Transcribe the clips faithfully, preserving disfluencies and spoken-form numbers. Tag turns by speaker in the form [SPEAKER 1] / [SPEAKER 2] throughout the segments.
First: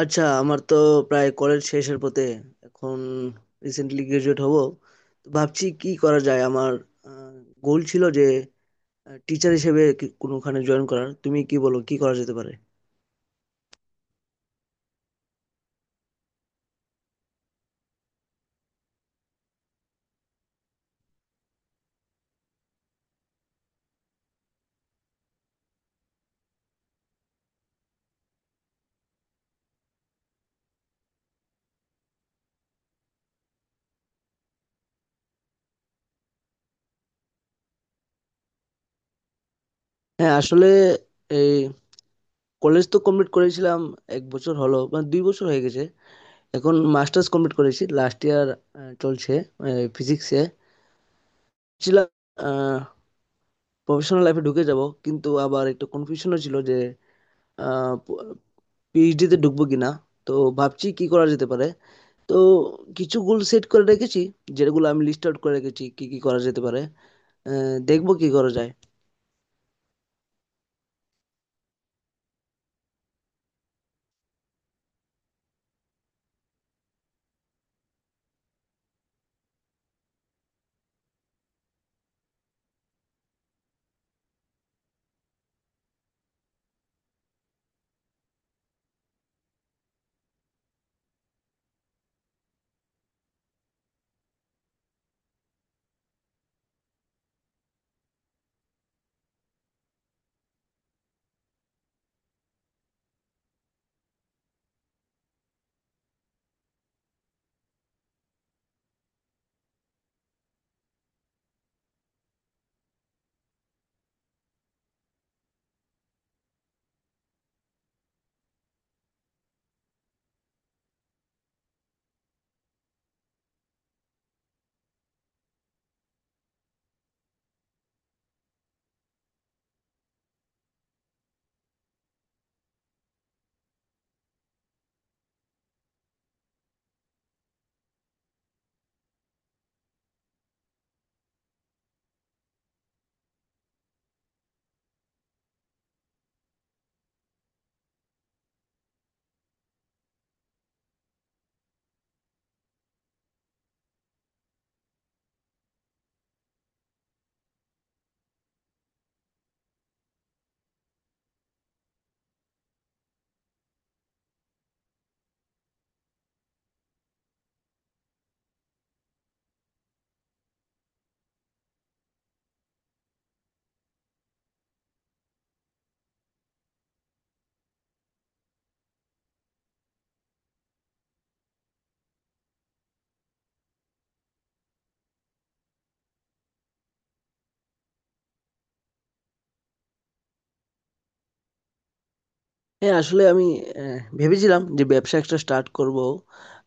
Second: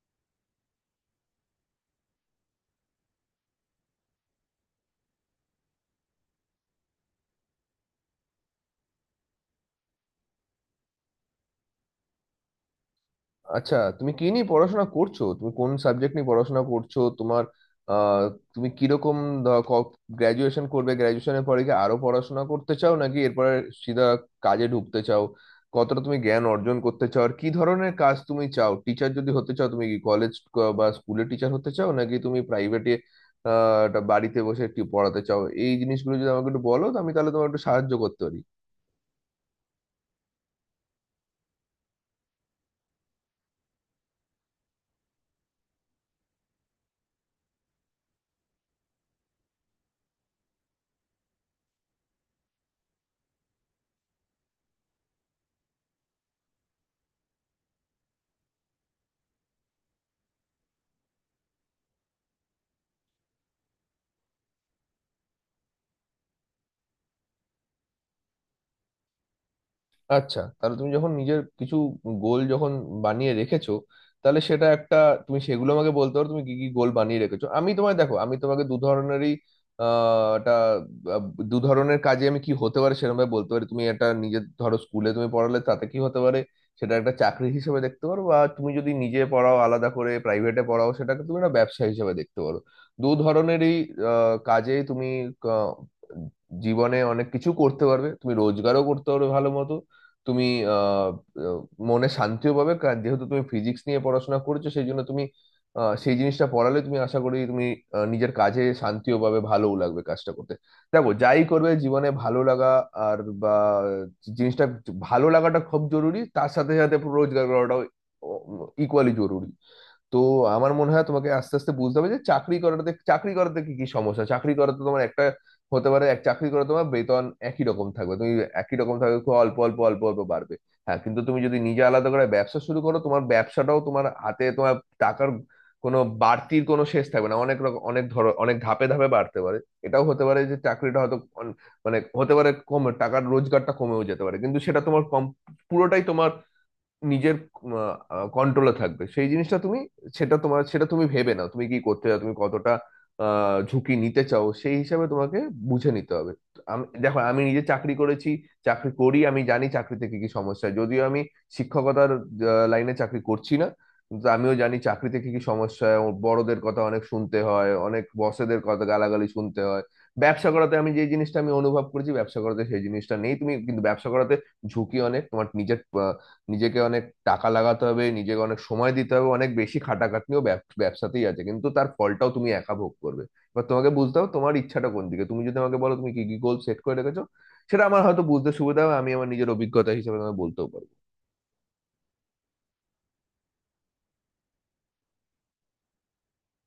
[SPEAKER 1] আচ্ছা, আমার তো প্রায় কলেজ শেষের পথে এখন। রিসেন্টলি গ্রাজুয়েট হব, তো ভাবছি কি করা যায়। আমার গোল ছিল যে টিচার হিসেবে কি- কোনোখানে জয়েন করার। তুমি কি বলো, কি করা যেতে পারে?
[SPEAKER 2] আচ্ছা, তুমি কি নিয়ে পড়াশোনা করছো? তুমি কোন সাবজেক্ট নিয়ে পড়াশোনা করছো তোমার? আহ তুমি কিরকম গ্রাজুয়েশন করবে? গ্রাজুয়েশনের পরে কি আরো পড়াশোনা করতে চাও নাকি এরপরে সিধা কাজে ঢুকতে চাও? কতটা তুমি জ্ঞান অর্জন করতে চাও আর কি ধরনের কাজ তুমি চাও? টিচার যদি হতে চাও তুমি কি কলেজ বা স্কুলের টিচার হতে চাও নাকি তুমি প্রাইভেটে আহ একটা বাড়িতে বসে একটু পড়াতে চাও? এই জিনিসগুলো যদি আমাকে একটু বলো, তো আমি তাহলে তোমাকে একটু সাহায্য করতে পারি।
[SPEAKER 1] হ্যাঁ, আসলে এই কলেজ তো কমপ্লিট করেছিলাম এক বছর হলো, মানে দুই বছর হয়ে গেছে। এখন মাস্টার্স কমপ্লিট করেছি, লাস্ট ইয়ার চলছে। ফিজিক্সে ছিলাম। প্রফেশনাল লাইফে ঢুকে যাব, কিন্তু আবার একটু কনফিউশনও ছিল যে পিএইচডি তে ঢুকবো কিনা। তো ভাবছি কি করা যেতে পারে। তো কিছু গোল সেট করে রেখেছি, যেগুলো আমি লিস্ট আউট করে রেখেছি, কি কি করা যেতে পারে। আহ, দেখবো কি করা যায়।
[SPEAKER 2] আচ্ছা, তাহলে তুমি যখন নিজের কিছু গোল যখন বানিয়ে রেখেছো তাহলে সেটা একটা, তুমি সেগুলো আমাকে বলতে পারো তুমি কি কি গোল বানিয়ে রেখেছো। আমি তোমায় দেখো, আমি তোমাকে দু ধরনেরই আহ একটা, আহ, দু ধরনের কাজে আমি কি হতে পারে সেরকম ভাবে বলতে পারি। তুমি একটা নিজের ধরো স্কুলে তুমি পড়ালে তাতে কি হতে পারে, সেটা একটা চাকরি হিসেবে দেখতে পারো, বা তুমি যদি নিজে পড়াও আলাদা করে, প্রাইভেটে পড়াও, সেটাকে তুমি একটা ব্যবসা হিসেবে দেখতে পারো। দু ধরনেরই আহ, কাজে তুমি আহ, জীবনে অনেক কিছু করতে পারবে, তুমি রোজগারও করতে পারবে ভালো মতো। তুমি আহ, আহ, মনে শান্তিও পাবে, কারণ যেহেতু তুমি ফিজিক্স নিয়ে পড়াশোনা করেছো সেই জন্য তুমি আহ, সেই জিনিসটা পড়ালে তুমি, আশা করি তুমি আহ, নিজের কাজে শান্তিও পাবে, ভালোও লাগবে কাজটা করতে। দেখো, যাই করবে জীবনে ভালো লাগা আর বা জিনিসটা, ভালো লাগাটা খুব জরুরি, তার সাথে সাথে রোজগার করাটাও ইকুয়ালি জরুরি। তো আমার মনে হয় তোমাকে আস্তে আস্তে বুঝতে হবে যে চাকরি করাতে, চাকরি করাতে কি কি সমস্যা। চাকরি করাতে তোমার একটা, হতে পারে এক চাকরি করে তোমার বেতন একই রকম থাকবে, তুমি একই রকম থাকবে খুব অল্প অল্প অল্প অল্প বাড়বে। হ্যাঁ, কিন্তু তুমি যদি নিজে আলাদা করে ব্যবসা শুরু করো, তোমার ব্যবসাটাও তোমার হাতে, তোমার টাকার কোনো বাড়তির কোনো শেষ থাকবে না, অনেক রকম, অনেক ধর, অনেক ধাপে ধাপে বাড়তে পারে। এটাও হতে পারে যে চাকরিটা হয়তো অন- মানে হতে পারে কমে, টাকার রোজগারটা কমেও যেতে পারে, কিন্তু সেটা তোমার কম, পুরোটাই তোমার নিজের কন্ট্রোলে থাকবে। সেই জিনিসটা তুমি, সেটা তোমার, সেটা তুমি ভেবে নাও তুমি কি করতে চাও, তুমি কতটা আহ, ঝুঁকি নিতে চাও সেই হিসাবে তোমাকে বুঝে নিতে হবে। আমি দেখো, আমি নিজে চাকরি করেছি, চাকরি করি, আমি জানি চাকরিতে কি কি সমস্যা। যদিও আমি শিক্ষকতার আহ, লাইনে চাকরি করছি না, কিন্তু আমিও জানি চাকরিতে কি কি সমস্যা। ও বড়দের কথা অনেক শুনতে হয়, অনেক বসেদের কথা, গালাগালি শুনতে হয়। ব্যবসা করাতে আমি যে জিনিসটা আমি অনুভব করেছি, ব্যবসা করাতে সেই জিনিসটা নেই, তুমি কিন্তু ব্যবসা করাতে ঝুঁকি অনেক তোমার নিজের আহ, নিজেকে অনেক টাকা লাগাতে হবে, নিজেকে অনেক সময় দিতে হবে, অনেক বেশি খাটাখাটনিও ব্যব- ব্যবসাতেই আছে, কিন্তু তার ফলটাও তুমি একা ভোগ করবে। এবার তোমাকে বুঝতে হবে তোমার ইচ্ছাটা কোন দিকে। তুমি যদি আমাকে বলো তুমি কি কি গোল সেট করে রেখেছো সেটা আমার হয়তো বুঝতে সুবিধা হবে, আমি আমার নিজের অভিজ্ঞতা হিসেবে তোমাকে বলতেও পারবো।
[SPEAKER 1] হ্যাঁ, আসলে আমি আহ, ভেবেছিলাম যে ব্যবসা একটা স্টার্ট করব,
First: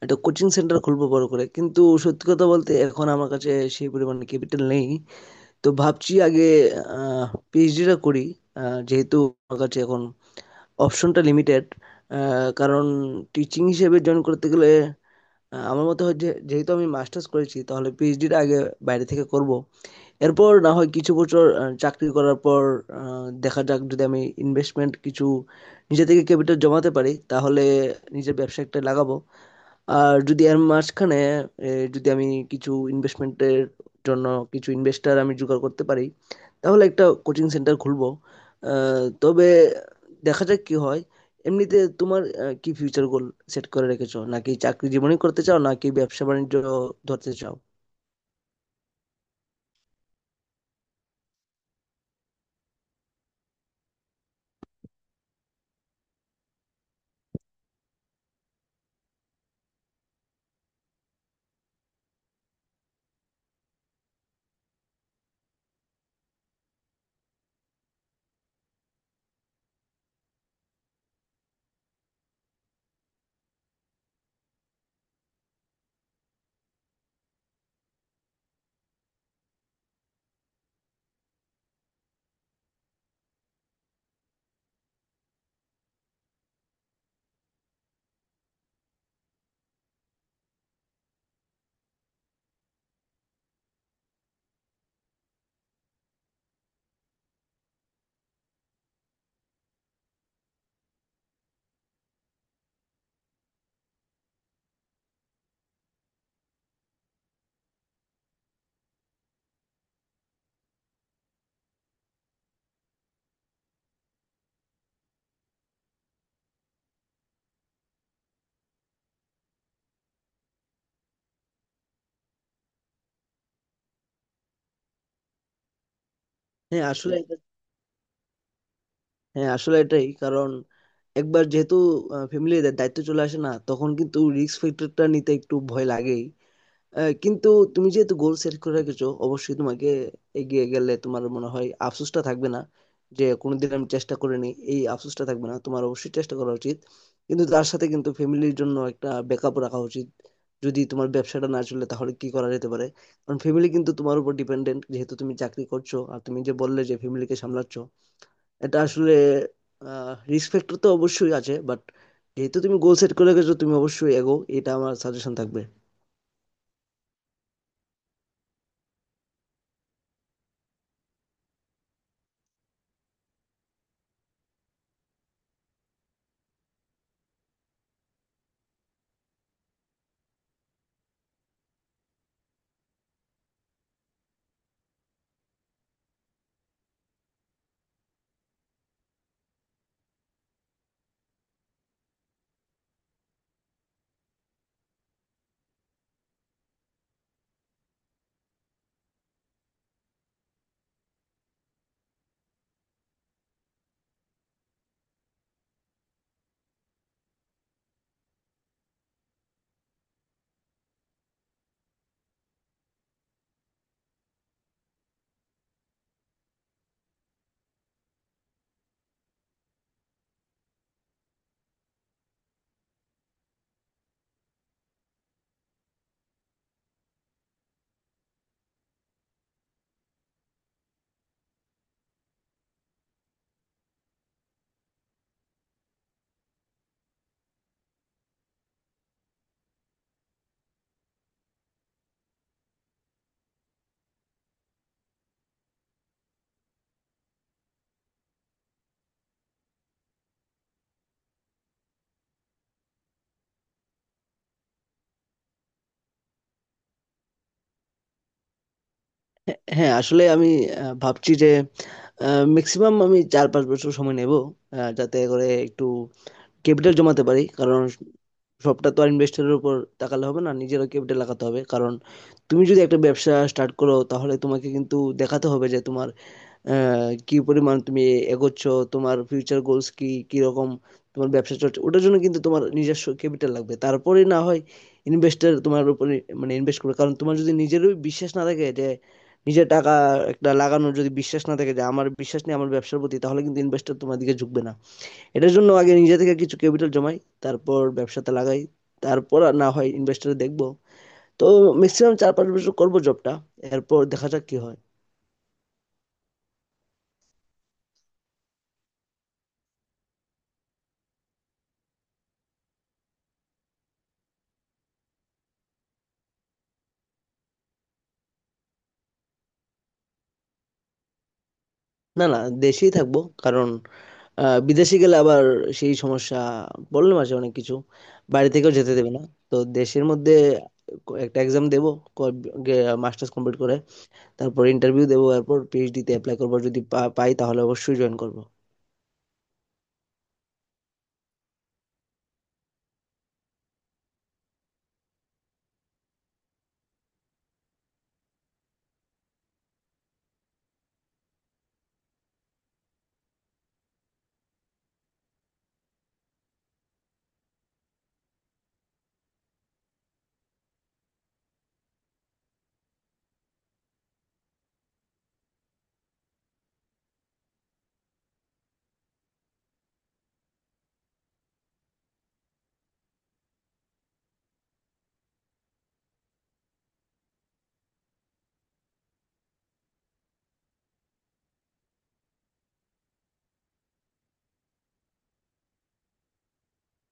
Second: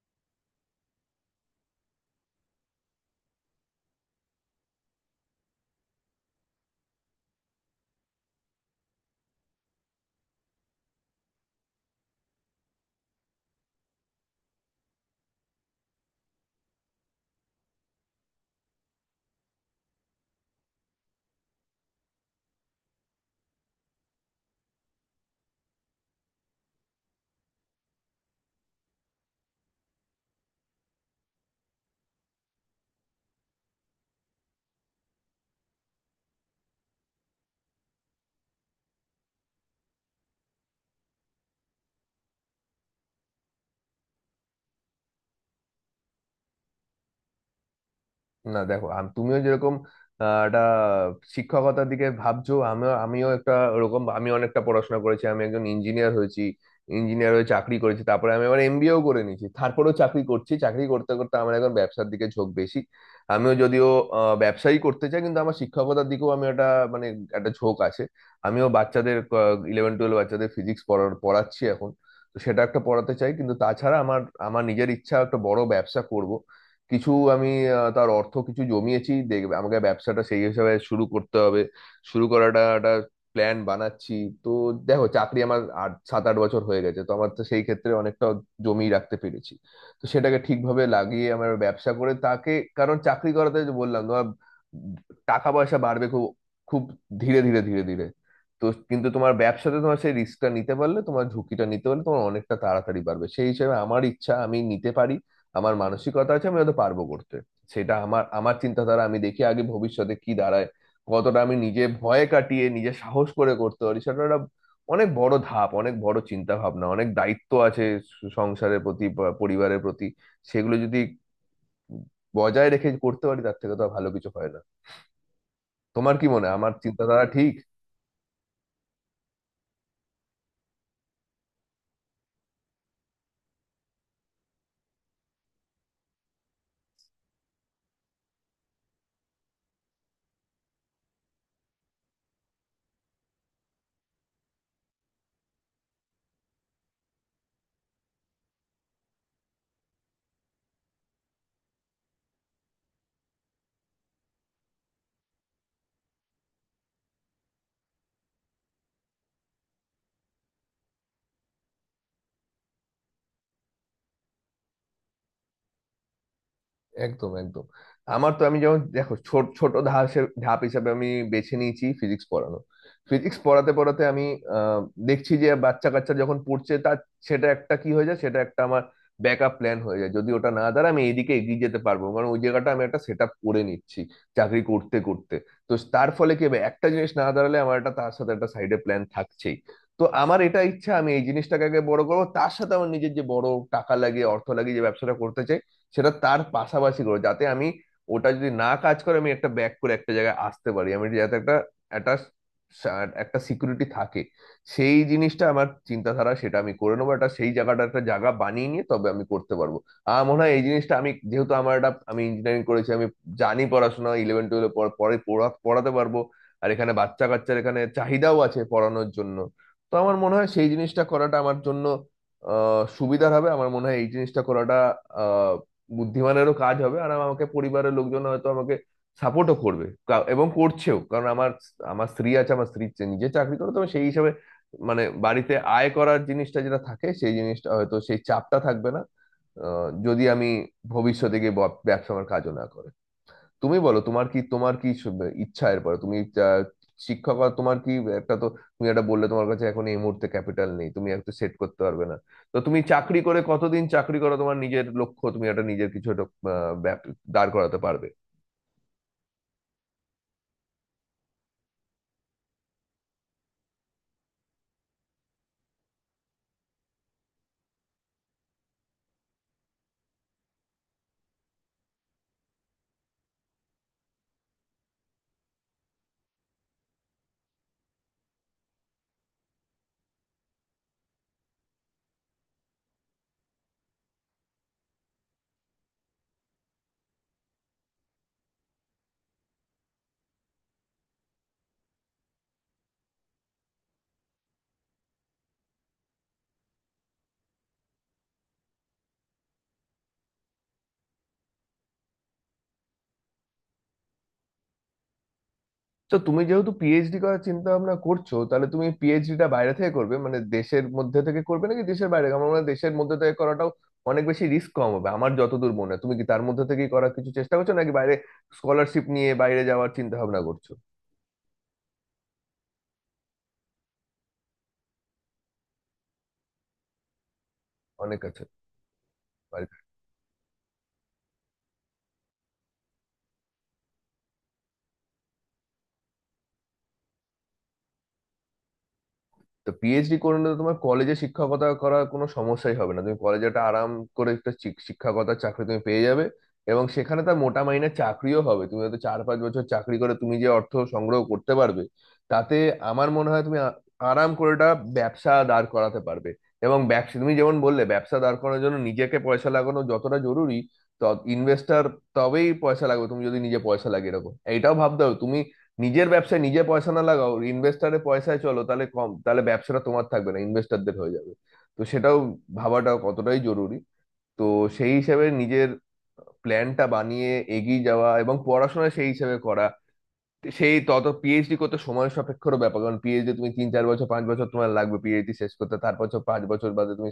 [SPEAKER 1] একটা কোচিং সেন্টার খুলবো বড় করে। কিন্তু সত্যি কথা বলতে এখন আমার কাছে সেই পরিমাণে ক্যাপিটাল নেই। তো ভাবছি আগে পিএইচডিটা করি। আহ, যেহেতু আমার কাছে এখন অপশনটা লিমিটেড, কারণ টিচিং হিসেবে জয়েন করতে গেলে আ আমার মতে হয় যে যেহেতু আমি মাস্টার্স করেছি, তাহলে পিএইচডিটা আগে বাইরে থেকে করব। এরপর না হয় কিছু বছর আ চাকরি করার পর আ দেখা যাক, যদি আমি ইনভেস্টমেন্ট কিছু নিজে থেকে ক্যাপিটাল জমাতে পারি, তাহলে নিজের ব্যবসা একটা লাগাবো। আর যদি এর মাঝখানে এ, যদি আমি কিছু ইনভেস্টমেন্টের জন্য কিছু ইনভেস্টর আমি জোগাড় করতে পারি, তাহলে একটা কোচিং সেন্টার খুলবো। আহ, তবে দেখা যাক কি হয়। এমনিতে তোমার আহ, কি ফিউচার গোল সেট করে রেখেছো? নাকি চাকরি জীবনই করতে চাও, নাকি ব্যবসা বাণিজ্য ধরতে চাও?
[SPEAKER 2] না দেখো, আম- তুমিও যেরকম আহ, একটা শিক্ষকতার দিকে ভাবছো, আমিও আমিও একটা ওরকম, আমি অনেকটা পড়াশোনা করেছি, আমি একজন ইঞ্জিনিয়ার হয়েছি। ইঞ্জিনিয়ার হয়ে চাকরি করেছি, তারপরে আমি আবার এমবিএও করে নিয়েছি, তারপরেও চাকরি করছি। চাকরি করতে করতে আমার এখন ব্যবসার দিকে ঝোঁক বেশি। আমিও যদিও আহ, ব্যবসায়ী করতে চাই, কিন্তু আমার শিক্ষকতার দিকেও আমি একটা, মানে একটা ঝোঁক আছে। আমিও বাচ্চাদের, ইলেভেন টুয়েলভ বাচ্চাদের ফিজিক্স পড়াচ্ছি এখন, তো সেটা একটা পড়াতে চাই। কিন্তু তাছাড়া আমার, আমার নিজের ইচ্ছা একটা বড় ব্যবসা করব। কিছু আমি আহ, তার অর্থ কিছু জমিয়েছি, দেখবে আমাকে ব্যবসাটা সেই হিসাবে শুরু করতে হবে। শুরু করাটা একটা প্ল্যান বানাচ্ছি। তো দেখো, চাকরি আমার আট, সাত আট বছর হয়ে গেছে, তো আমার তো সেই ক্ষেত্রে অনেকটা জমি রাখতে পেরেছি। তো সেটাকে ঠিকভাবে লাগিয়ে আমার ব্যবসা করে তাকে, কারণ চাকরি করাতে যে বললাম তোমার টাকা পয়সা বাড়বে খুব খুব ধীরে ধীরে ধীরে ধীরে। তো কিন্তু তোমার ব্যবসাতে তোমার সেই রিস্কটা নিতে পারলে, তোমার ঝুঁকিটা নিতে পারলে, তোমার অনেকটা তাড়াতাড়ি বাড়বে। সেই হিসেবে আমার ইচ্ছা আমি নিতে পারি, আমার মানসিকতা আছে, আমি হয়তো পারবো করতে। সেটা আমার, আমার চিন্তাধারা, আমি দেখি আগে ভবিষ্যতে কি দাঁড়ায়, কতটা আমি নিজে ভয় কাটিয়ে নিজে সাহস করে করতে পারি। সেটা একটা অনেক বড় ধাপ, অনেক বড় চিন্তা ভাবনা, অনেক দায়িত্ব আছে সংসারের প্রতি বা পরিবারের প্রতি। সেগুলো যদি বজায় রেখে করতে পারি তার থেকে তো আর ভালো কিছু হয় না। তোমার কি মনে হয় আমার
[SPEAKER 1] হ্যাঁ আসলে
[SPEAKER 2] চিন্তাধারা
[SPEAKER 1] এটা-
[SPEAKER 2] ঠিক?
[SPEAKER 1] হ্যাঁ, আসলে এটাই কারণ। একবার যেহেতু ফ্যামিলির দায়িত্ব চলে আসে না, তখন কিন্তু রিস্ক ফ্যাক্টরটা নিতে একটু ভয় লাগেই। আহ, কিন্তু তুমি যেহেতু গোল সেট করে রেখেছো, অবশ্যই তোমাকে এগিয়ে গেলে তোমার মনে হয় আফসোসটা থাকবে না, যে কোনোদিন আমি চেষ্টা করিনি এই আফসোসটা থাকবে না। তোমার অবশ্যই চেষ্টা করা উচিত, কিন্তু তার সাথে কিন্তু ফ্যামিলির জন্য একটা ব্যাকআপ রাখা উচিত। যদি তোমার ব্যবসাটা না চলে, তাহলে কি করা যেতে পারে? কারণ ফ্যামিলি কিন্তু তোমার উপর ডিপেন্ডেন্ট, যেহেতু তুমি চাকরি করছো আর তুমি যে বললে যে ফ্যামিলিকে সামলাচ্ছ। এটা আসলে রিস্ক ফ্যাক্টর তো অবশ্যই আছে, বাট যেহেতু তুমি গোল সেট করে গেছো, তুমি অবশ্যই এগো, এটা আমার সাজেশন থাকবে।
[SPEAKER 2] একদম একদম। আমার তো, আমি যেমন দেখো ছোট ছোট ধাপের ধাপ হিসাবে আমি বেছে নিয়েছি ফিজিক্স পড়ানো। ফিজিক্স পড়াতে পড়াতে আমি আহ, দেখছি যে বাচ্চা কাচ্চা যখন পড়ছে তার, সেটা একটা কি হয়ে যায়, সেটা একটা আমার ব্যাকআপ প্ল্যান হয়ে যায়। যদি ওটা না দাঁড়ায় আমি এইদিকে এগিয়ে যেতে পারবো, কারণ ওই জায়গাটা আমি একটা সেট আপ করে নিচ্ছি চাকরি করতে করতে। তো তার ফলে কি হবে, একটা জিনিস না দাঁড়ালে আমার একটা তার সাথে একটা সাইডে প্ল্যান থাকছেই। তো আমার এটা ইচ্ছা আমি এই জিনিসটাকে আগে বড় করবো, তার সাথে আমার নিজের যে বড় টাকা লাগিয়ে অর্থ লাগিয়ে যে ব্যবসাটা করতে চাই সেটা তার পাশাপাশি করে, যাতে আমি ওটা যদি না কাজ করে আমি একটা ব্যাক করে একটা জায়গায় আসতে পারি, আমি যাতে একটা একটা সা- একটা সিকিউরিটি থাকে। সেই জিনিসটা আমার চিন্তাধারা, সেটা আমি করে নেবো একটা, সেই জায়গাটা একটা জায়গা বানিয়ে নিয়ে তবে আমি করতে পারবো। আমার মনে হয় এই জিনিসটা, আমি যেহেতু আমার একটা, আমি ইঞ্জিনিয়ারিং করেছি, আমি জানি পড়াশোনা, ইলেভেন টুয়েলভ পরে পড়া- পড়াতে পারবো। আর এখানে বাচ্চা কাচ্চার এখানে চাহিদাও আছে পড়ানোর জন্য। তো আমার মনে হয় সেই জিনিসটা করাটা আমার জন্য আহ সুবিধার হবে। আমার মনে হয় এই জিনিসটা করাটা বুদ্ধিমানেরও কাজ হবে, আর আমাকে পরিবারের লোকজন হয়তো আমাকে সাপোর্টও করবে, কা- এবং করছেও, কারণ আমার, আমার স্ত্রী আছে, আমার স্ত্রী চে- নিজে চাকরি করে, তবে সেই হিসাবে মানে বাড়িতে আয় করার জিনিসটা যেটা থাকে সেই জিনিসটা, হয়তো সেই চাপটা থাকবে না আহ, যদি আমি ভবিষ্যতে গিয়ে ব- ব্যবসা আমার কাজও না করে। তুমি বলো তোমার কি, তোমার কি স- ইচ্ছা এরপরে তুমি আহ, শিক্ষক, আর তোমার কি একটা তো, তুমি একটা বললে তোমার কাছে এখন এই মুহূর্তে ক্যাপিটাল নেই, তুমি একটা সেট করতে পারবে না। তো তুমি চাকরি করে কতদিন চাকরি করো তোমার নিজের লক্ষ্য, তুমি একটা নিজের কিছু একটা আহ, ব্যাপ- দাঁড় করাতে পারবে?
[SPEAKER 1] হ্যাঁ হ্যাঁ, আসলে আমি আহ, ভাবছি যে ম্যাক্সিমাম আমি চার পাঁচ বছর সময় নেব, আহ, যাতে করে একটু ক্যাপিটাল জমাতে পারি। কারণ সবটা তো আর ইনভেস্টরের উপর তাকালে হবে না, নিজেরও ক্যাপিটাল লাগাতে হবে। কারণ তুমি যদি একটা ব্যবসা স্টার্ট করো, তাহলে তোমাকে কিন্তু দেখাতে হবে যে তোমার আহ, কি পরিমাণ তুমি এগোচ্ছ, তোমার ফিউচার গোলস কি, কি রকম তোমার ব্যবসা চলছে। ওটার জন্য কিন্তু তোমার নিজস্ব ক্যাপিটাল লাগবে, তারপরে না হয় ইনভেস্টার তোমার উপরে মানে ইনভেস্ট করবে। কারণ তোমার যদি নিজেরই বিশ্বাস না থাকে যে নিজের টাকা একটা লাগানোর, যদি বিশ্বাস না থাকে যে আমার বিশ্বাস নেই আমার ব্যবসার প্রতি, তাহলে কিন্তু ইনভেস্টর তোমার দিকে ঝুঁকবে না। এটার জন্য আগে নিজে থেকে কিছু ক্যাপিটাল জমাই, তারপর ব্যবসাতে লাগাই, তারপর আর না হয় ইনভেস্টর দেখবো। তো ম্যাক্সিমাম চার পাঁচ বছর করবো জবটা, এরপর দেখা যাক কি হয়।
[SPEAKER 2] তো তুমি যেহেতু পিএইচডি করার চিন্তা ভাবনা করছো তাহলে তুমি পিএইচডিটা বাইরে থেকে করবে মানে দেশের মধ্যে থেকে করবে নাকি দেশের বাইরে? আমার মনে হয় দেশের মধ্যে থেকে করাটাও অনেক বেশি রিস্ক কম হবে আমার যতদূর মনে হয়। তুমি কি তার মধ্যে থেকেই করার কিছু চেষ্টা করছো নাকি বাইরে স্কলারশিপ নিয়ে বাইরে যাওয়ার চিন্তা ভাবনা করছো?
[SPEAKER 1] না না, দেশেই থাকবো। কারণ আহ, বিদেশে গেলে আবার সেই সমস্যা, বললাম আছে অনেক কিছু।
[SPEAKER 2] অনেক আছে
[SPEAKER 1] বাইরে থেকেও যেতে দেবে না। তো
[SPEAKER 2] বাড়িতে।
[SPEAKER 1] দেশের মধ্যে ক- একটা এক্সাম দেবো মাস্টার্স কমপ্লিট করে, তারপর ইন্টারভিউ দেবো, তারপর পিএইচডি তে অ্যাপ্লাই করবো। যদি পা- পাই, তাহলে অবশ্যই জয়েন করবো।
[SPEAKER 2] তো পিএইচডি করে নিলে তোমার কলেজে শিক্ষকতা করার কোনো সমস্যাই হবে না, তুমি কলেজে একটা আরাম করে একটা শিক- শিক্ষকতার চাকরি তুমি পেয়ে যাবে, এবং সেখানে তার মোটা মাইনের চাকরিও হবে। তুমি হয়তো চার পাঁচ বছর চাকরি করে তুমি যে অর্থ সংগ্রহ করতে পারবে তাতে আমার মনে হয় তুমি আ- আরাম করে একটা ব্যবসা দাঁড় করাতে পারবে। এবং ব্যবসা তুমি যেমন বললে, ব্যবসা দাঁড় করানোর জন্য নিজেকে পয়সা লাগানো যতটা জরুরি তত ইনভেস্টার তবেই পয়সা লাগবে। তুমি যদি নিজে পয়সা লাগে এরকম এইটাও ভাবতে হবে, তুমি নিজের ব্যবসায় নিজে পয়সা না লাগাও ইনভেস্টারের পয়সায় চলো তাহলে কম, তাহলে ব্যবসাটা তোমার থাকবে না, ইনভেস্টারদের হয়ে যাবে। তো সেটাও ভাবাটাও কতটাই জরুরি। তো সেই হিসাবে নিজের প্ল্যানটা বানিয়ে এগিয়ে যাওয়া এবং পড়াশোনা সেই হিসাবে করা। সেই তত পিএইচডি করতে সময় সাপেক্ষর ব্যাপার, কারণ পিএইচডি তুমি তিন চার বছর পাঁচ বছর তোমার লাগবে পিএইচডি শেষ করতে, তারপর হচ্ছে পাঁচ বছর বাদে তুমি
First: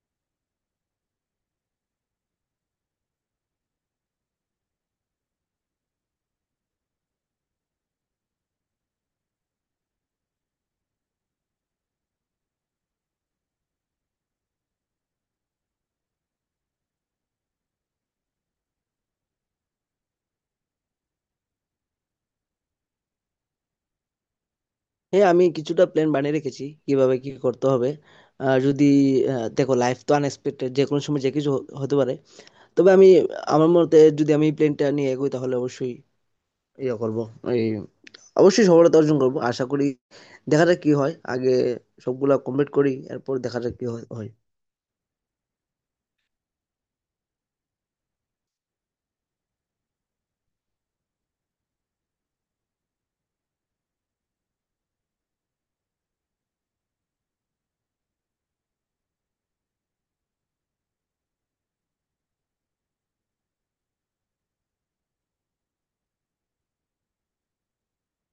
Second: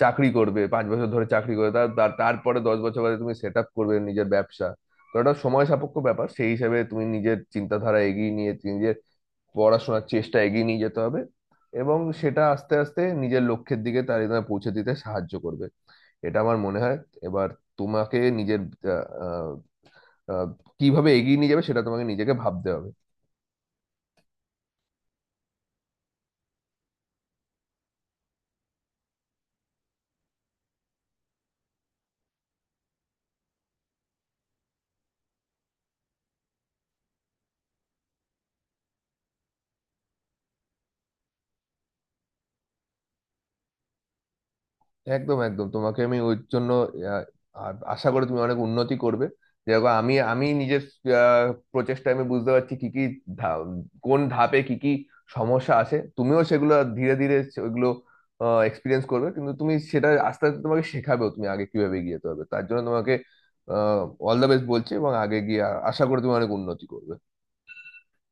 [SPEAKER 2] চাকরি করবে, পাঁচ বছর ধরে চাকরি করবে, তার তার- তারপরে দশ বছর বাদে তুমি সেট আপ করবে নিজের ব্যবসা। তো এটা সময় সাপেক্ষ ব্যাপার, সেই হিসাবে তুমি নিজের চিন্তাধারা এগিয়ে নিয়ে, নিজের পড়াশোনার চেষ্টা এগিয়ে নিয়ে যেতে হবে, এবং সেটা আস্তে আস্তে নিজের লক্ষ্যের দিকে তার তোমায় পৌঁছে দিতে সাহায্য করবে। এটা আমার মনে হয়। এবার তোমাকে নিজের আহ, আহ, আহ, কিভাবে এগিয়ে নিয়ে যাবে সেটা তোমাকে নিজেকে ভাবতে হবে।
[SPEAKER 1] হ্যাঁ, আমি কিছুটা প্ল্যান বানিয়ে রেখেছি কিভাবে কি করতে হবে। আহ, যদি আহ, দেখো লাইফ তো আনএক্সপেক্টেড, যে কোনো সময় যে কিছু হ- হতে পারে। তবে আমি, আমার মতে যদি আমি প্ল্যানটা নিয়ে এগোই, তাহলে অবশ্যই ইয়ে করব, এই অবশ্যই সফলতা অর্জন করব আশা করি। দেখা যাক কি হয়। আগে সবগুলা কমপ্লিট করি, এরপর দেখা যাক কি হয় হয়।
[SPEAKER 2] একদম একদম। তোমাকে আমি ওই জন্য আহ, আ- আশা করি তুমি অনেক উন্নতি করবে। যেরকম আমি, আমি নিজের আহ, প্রচেষ্টায় আমি বুঝতে পারছি কি কি ধা- কোন ধাপে কি কি সমস্যা আছে, তুমিও সেগুলো ধীরে ধীরে ওইগুলো এক্সপিরিয়েন্স করবে। কিন্তু তুমি সেটা আস্তে আস্তে তোমাকে শেখাবেও তুমি আগে কিভাবে এগিয়ে যেতে হবে, তার জন্য তোমাকে অল দ্য বেস্ট বলছি, এবং আগে গিয়ে আ- আশা করি তুমি অনেক উন্নতি করবে।